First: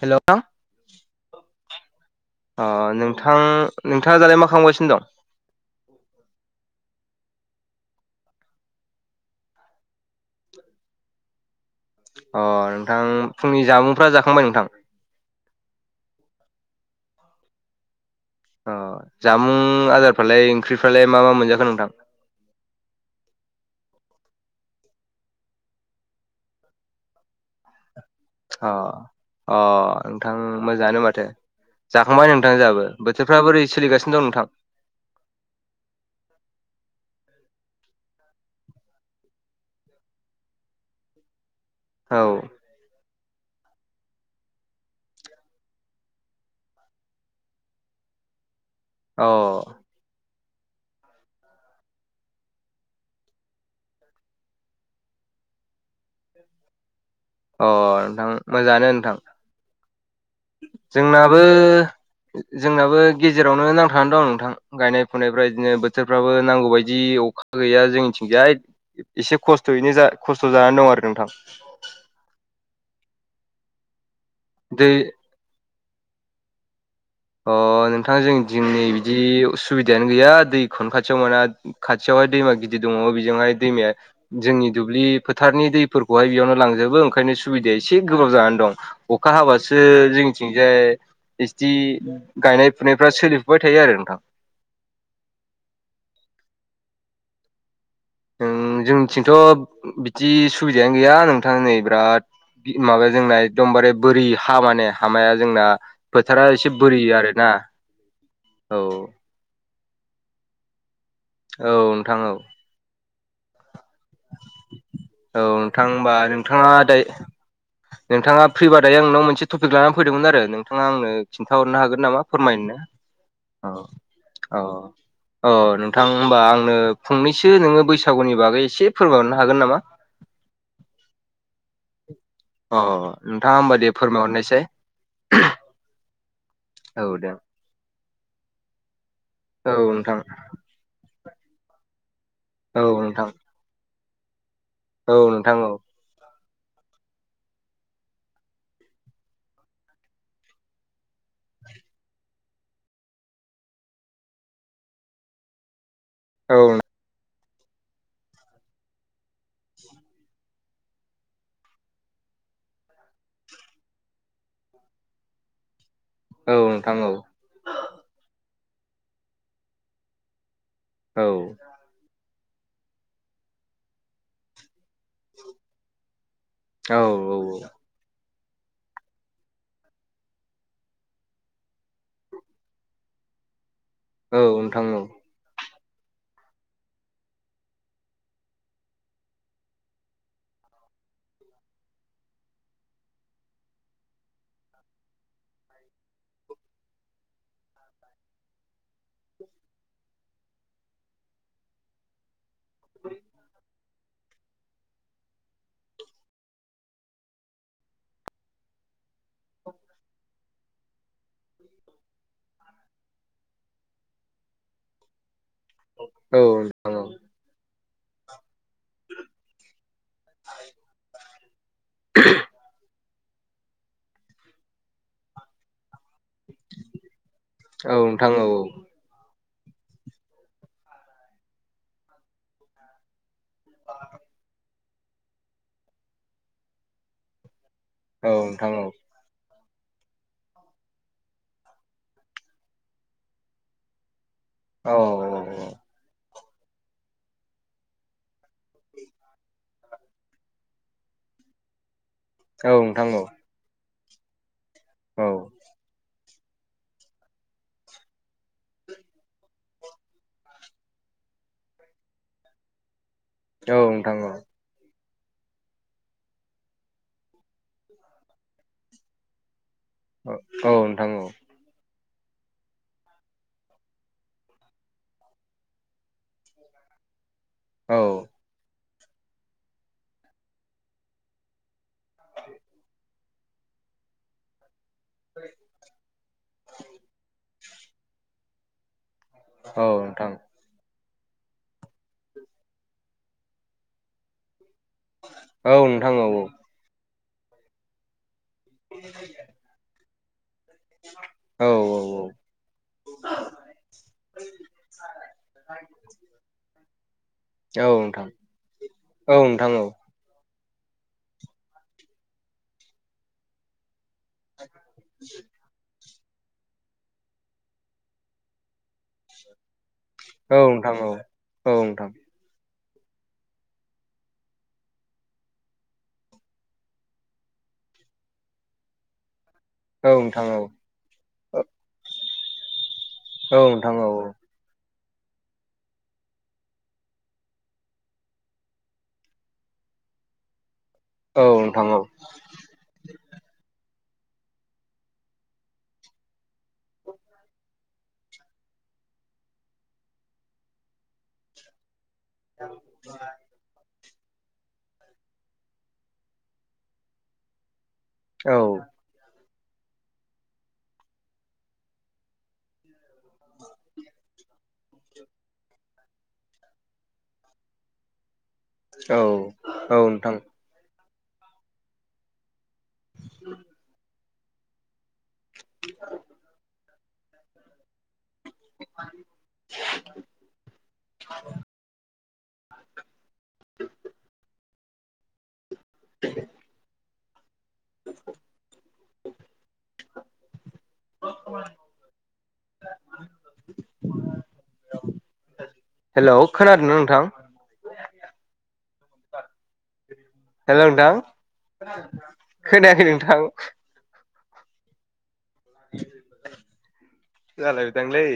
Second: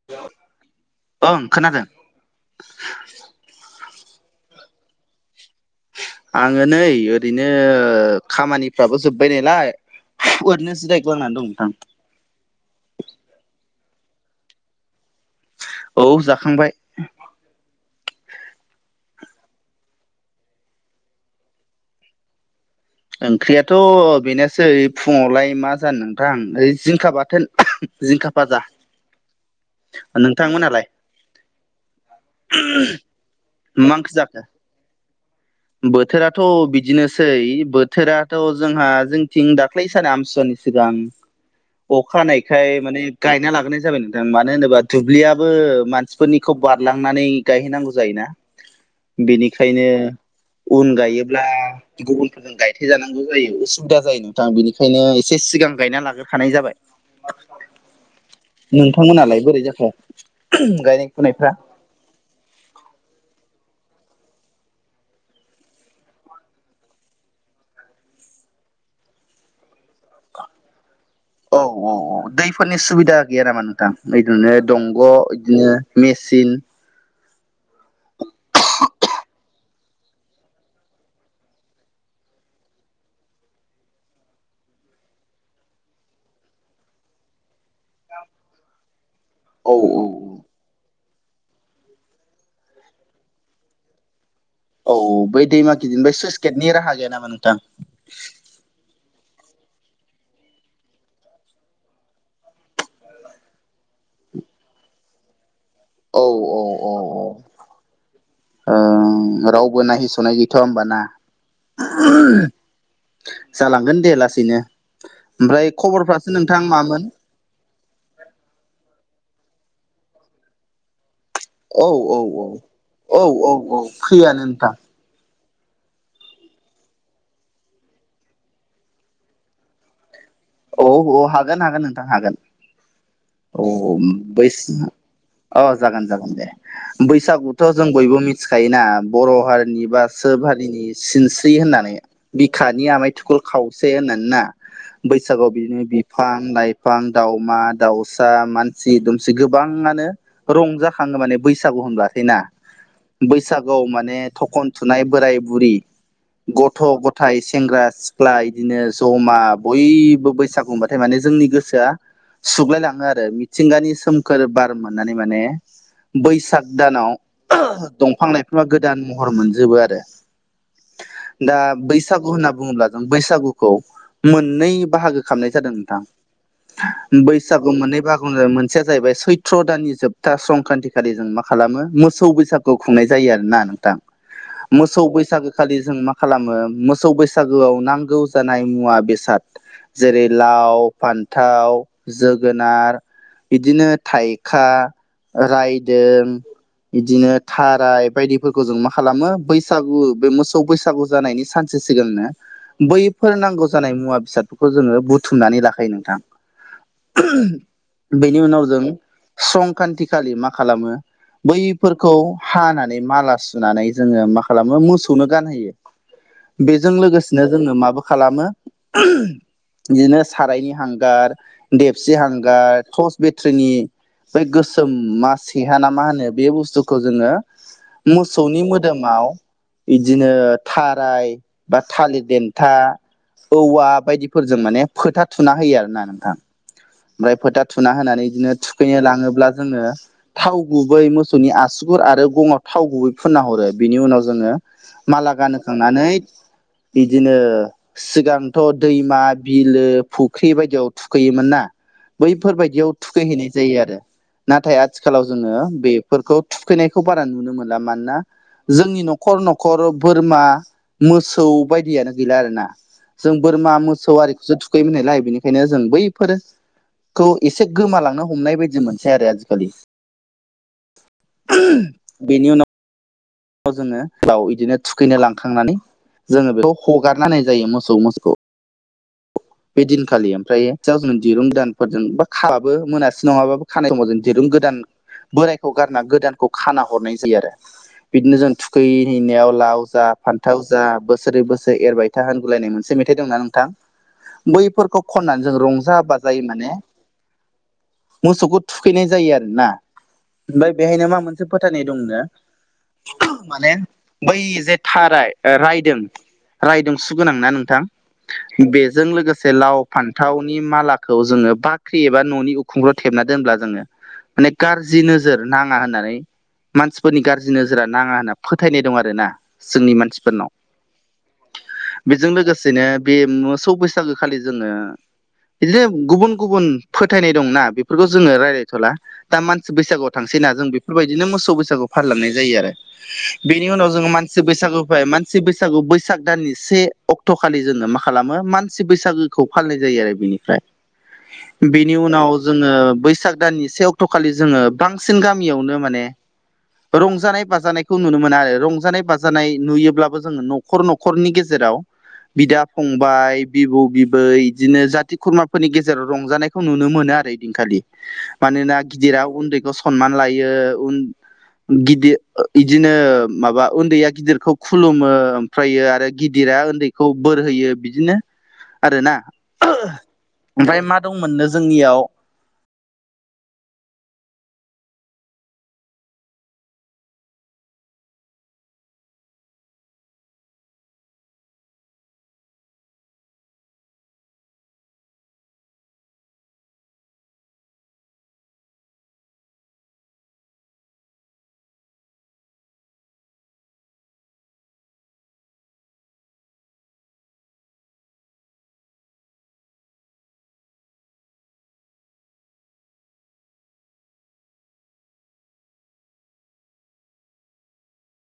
हेल' थां ओं खोनादों अ नोंथां नोंथाङा दालाय मा खालामगासिनो दं आङो नै ओरैनो खामानिफ्राबो जोबबाय नालाय ओरैनो जिरायग्लांनानै दं नोंथां अ नोंथां फुंनि जामुंफ्रा जाखांबाय नोंथां औ जाखांबाय अ जामुं आदारफ्रालाय ओंख्रिफ्रालाय मा मा मोनजाखो नोंथां ओंख्रियाथ' बेनोसै फुङावलाय मा जानो नोंथां ओइ जिंखा बाथोन जिंखा फाजा अ अ नोंथां नोंथांमोनालाय मोजाङानो माथो जाखांबाय नोंथां जाहाबो बोथोरफ्रा बोरै मा ओंख्रि सोलिगासिनो दं जाखो नोंथां बोथोराथ' बिदिनोसै बो बोथोराथ' जोंहा जोंथिं दाख्लै साना आमथि सुवानि सिगां अखा औ हानायखाय माने गायना लाग्रोनाय जाबाय नोंथां मानो होनोबा दुब्लियाबो मानसिफोरनिखौ बारलांनानै गायहैनांगौ जायोना [inaudible] बेनिखायनो उन गायोब्ला गुबुनफोरजों गाय थे जानांगौ जायो उसुबिदा जायो नोंथां बेनिखायनो एसे सिगां गायना लाग्रोखानाय जाबाय अ नोंथां मोजाङानो नोंथां नोंथांमोनालाय बोरै जाखो गायनाय जोंनाबो फुनायफ्रा जोंनाबो गेजेरावनो नांथानानै दं नोंथां गायनाय फुनायफ्रा इदिनो बोथोरफ्राबो नांगौ बायदि अखा गैया जोंनिथिंजाय एसे खस्थ'यैनो जा खस्थ' जानानै दं आरो नोंथां औ औ औ दैफोरनि सुबिदा गैया नामा नोंथां ओरैनो दै दंग' इदिनो मेसिन अ नोंथां जोंनिथिं नै बिदि सुबिदायानो गैया दैखौनो खाथियाव मोना खाथियावहाय दैमा गिदिर दङ बेजोंहाय दैमाया जोंनि दुब्लि फोथारनि दैफोरखौहाय बेयावनो लांजोबो ओंखायनो सुबिदाया एसे गोब्राब जानानै दं अखा औ हाबासो औ जोंनिथिंजाय बिसथि गायनाय फुनायफ्रा सोलिफुबाय थायो आरो नोंथां औ बै दैमा गिदिरनिफाय सुइस गेटनि राहा गैया नामा नोंथां ओम जोंनिथिंथ' बिदि सुबिदायानो गैया नोंथां नै बिराद माबाया जोंना एखदमबारे बोरि हा माने हामाया जोंना औ बोथारा औ एसे औ बोरि ओ आरोना औ नाय होसनायय गैथआ होमबा ना? औ नोंथां औ जालांगोन दे लासैनो औ ओमफ्राय नोंथां होमबा खबरफ्रासो नोंथां नोंथाङा दाय मामोन नोंथाङा फ्रिबा दायो आंनाव मोनसे टपिक लानानै फैदोंमोन आरो नोंथाङा आंनो खिन्थााहरनो औ हागोन औ नामा औ फोरमायनो औ औ फ्रियानो औ नोंथां अ नोंथां होमबा आंनो फंनैसो नोङो बैसागुनि बागै एसे फोरमायनो हागोन नामा औ औ हागोन हागोन नोंथां हागोन अ नोंथाङा औ होमबा दे बै फोरमायहरनायसाय सि अ जागोन जागोन दे औ दे बैसागुथ' जों बयबो मिथिखायोना बर' बार औ नि बा नोंथां सोबहारिनि सिनस्रि होननानै औ बिखानि आमाय नोंथां थुखल खावसे होननानै ना औ बैसागआव नोंथां औ बिन्निबि फां लाइफां दाावमा दाउसा मानसि दुमसि गोबांङानो रंजाखांङो माने बैसागु होनबाथाय ना? बैसागु माने थखन थुनाय बोराय बुरि औ गथ'-गथाइ, सेंग्रा-सिख्ला इदिनो ज'मा बयबो बैसागु होनबाथाय माने जोंनि गोसोआ सुग्लाय लाङो आरो मिथिंगानि सोमखोर बार मोननानै माने औ बैसाग नोंथां औ दानाव दंफां लाइफां गोदान महर मोनजोबो आरो। औ दा बैसागु होनना बुंङोब्ला जों बैसागुखौ मोननै बाहागो खालामनाय जादों नोंथां औ बैसागु मोननै बाहा बुंङो मोनसेया जाहैबाय सैथ्र' दाननि जोबथा संक्रान्त खालि जों मा खालामो मोसौ बैसागु खौ खुंनाय जायो आरोना नोंथां। औ नोंथां मोसौ औ बैसागो खालि जों मा खालामो मोसौ बैसागोआव नांगौ जानाय मुवा बेस साद जेरै लाव फान्थाव जोगोनार बिदिनो थाइखा, रायदों बिदिनो थाराय बायदिफोरखौ जों मा खालामो बैसागु बे मोसौ बैसागु जानायनि सान सो सिगांनो बैफोर नांगौ जानाय मुवा बेसादफोरखौ जोंङो बुथुमनानै लाखायो नोंथां। बेनि उनाव जों संक्रान्ति खालि मा खालामो बैफोरखौ हानानै माला सुनानै जोंङो मा खालामो मोसौनो गानहोयो। औ बेजों नोंथां औ लोगोसेनो जोंङो माबो खालामो। बिदिनो सारायनि हांगार देबसि हांगार टर्च बेट्रिनि बै गोसोम मासेहा ना मा होनो बे बुस्थुखौ जोंङो औ नोंथां औ मोसौनि मोदोम ङाव इदिनो थाराय बा थालिर देन्था औवा बायदिफोरजों माने फोथा थुना होयो आर ना नोंथां। ओमफ्राय फोथा थुना होनानै औ बिदिनो नोंथां औ थुखैनो लांङोब्ला जोंङो थाव गुबै मोसौनि आसुगुर आरो गंङाव थाव गुबै फुनना हरो बिनि उनाव जोंङो औ माला गानहोखांनै बिदिनो सिगांथ' दैमा बिलो फुख्रि बायदियाव थुखैयोमोन ना? औ बैफोरबायदियाव नोंथां औ थुखैहैनाय जायो आरो नाथाय आथिखालाव औ जोंङो बे फोरखौ थुखैनायखौ बारा नुनो मोनला मानोना जोंनि न'खर न'खर बोरमा मोसौ बायदियानो गैला आरोना जों बोरमा औ मोसौ नोंथां औ आरिखौसो थुखैमोन नायलाय बेनिखायनो जों बैफोर खौ एसे गोमालांनो हमनाय बायदि मोनसै आरो आजिखालि। औ नोंथां औ बे नि उनाव याव जोंङो लाव इदिनो थुखैनो लांखांनानै जोंङो बेखौ हगारना होननाय जायो औ मोसौ मोसौखौ बे दिनखालि ओमफ्राय जाव जों दिरुं दानफोरजों बा खाबाबो [unintelligible] [unintelligible] नंङाबाबो खानाय समाव जों दिरुं गोदान बोरायखौ गारना गोदानखौ खाना हरनाय जायो आरो। बिदिनो जों थुखैहैनायाव लाव औ जा नोंथां फान्थाव जा बोसोरै बोसोरै एरबाय था होनगुलायनाय मोन मेथाइ दंना नोंथां? बैफोरखौ खननानै जों औ रंजा नोंथां औ बाजायै माने मोसौखौ थुखैनाय जायो आरोना? ओमफ्राय बेहायनो मा मोनसे औ फोथायनाय दंनो माने बै जे थाराय रायदों रायदों सुगोनां ना नोंथां? औ बेजों औ लोगोस नोंथां औ फान्नथावनि मालाखौ जोंङो बाख्रि एबा न'नि उखुंफ्राव थेबना दोनब्ला जोंङो माने गाज्रि नोजोर नां या होननानै मानसिफोरनि गाज्रि नोजोरा नांङा होनना फोथायनाय दं आरोना जोंनि मानसि फोरनाव औ नोंथां औ औ बेजों लोगोसेनो बे मोसौ बै सागो खालि जोंङो इदिनो गुबुन गुबुन फोथायनाय दंना बेफोरखौ जोंङो रायज्लायथ'ला। दा मानसि बैसागुवाव थांसै नोंथां ना औ नोंथां औ जों बेफोरबायदिनो मोसौ बैसागु फालिलांनाय जायो आरो। औ बेनि उनाव नोंथां जोङो औ मानसि बैसागु फैबाय मान सि बैसागु बैसाग दाननि से अक्ट'खालि जोङो मा खालामो मान सि बैसागोखौ फालिनाय जायो आरो बिनिफ्राय औ नोंथां बेनि औ उनाव जोंङो बैसाग दाननि से अक्ट'खालि जोंङो बांसिन गामियावनो माने रंजानाय बाजानायखौ नुनो मोनो आरो रंजानाय बाजानाय नुयोब्लाबो जोंङो न'खर-न'खरनि गेजेराव बिदा फंबाय बिबौ बिबै बिदिनो जाथि खुरमाफोरनि गेजेराव रंजानायखौ नुनो मोनो आरो इदिनखालि मानोना गिदिरा उन्दैखौ सनमान लायो उन गिदिर इदिनो माबा उन्दैया गिदिरखौ खुलुमो आम फ्रायो आरो गिदिरा ओन्दैखौ बोर होयो बिदिनो आरो ना औ औ नोंथां ओमफ्राय मा दंमोन नो जोंनियाव [inaudible] [inaudible] [inaudible] [inaudible] [inaudible] [inaudible] [inaudible] हेलौ खोनादोंना नोंथां हेलौ नोंथां खोनायाखै नोंथां जालायबायदांलै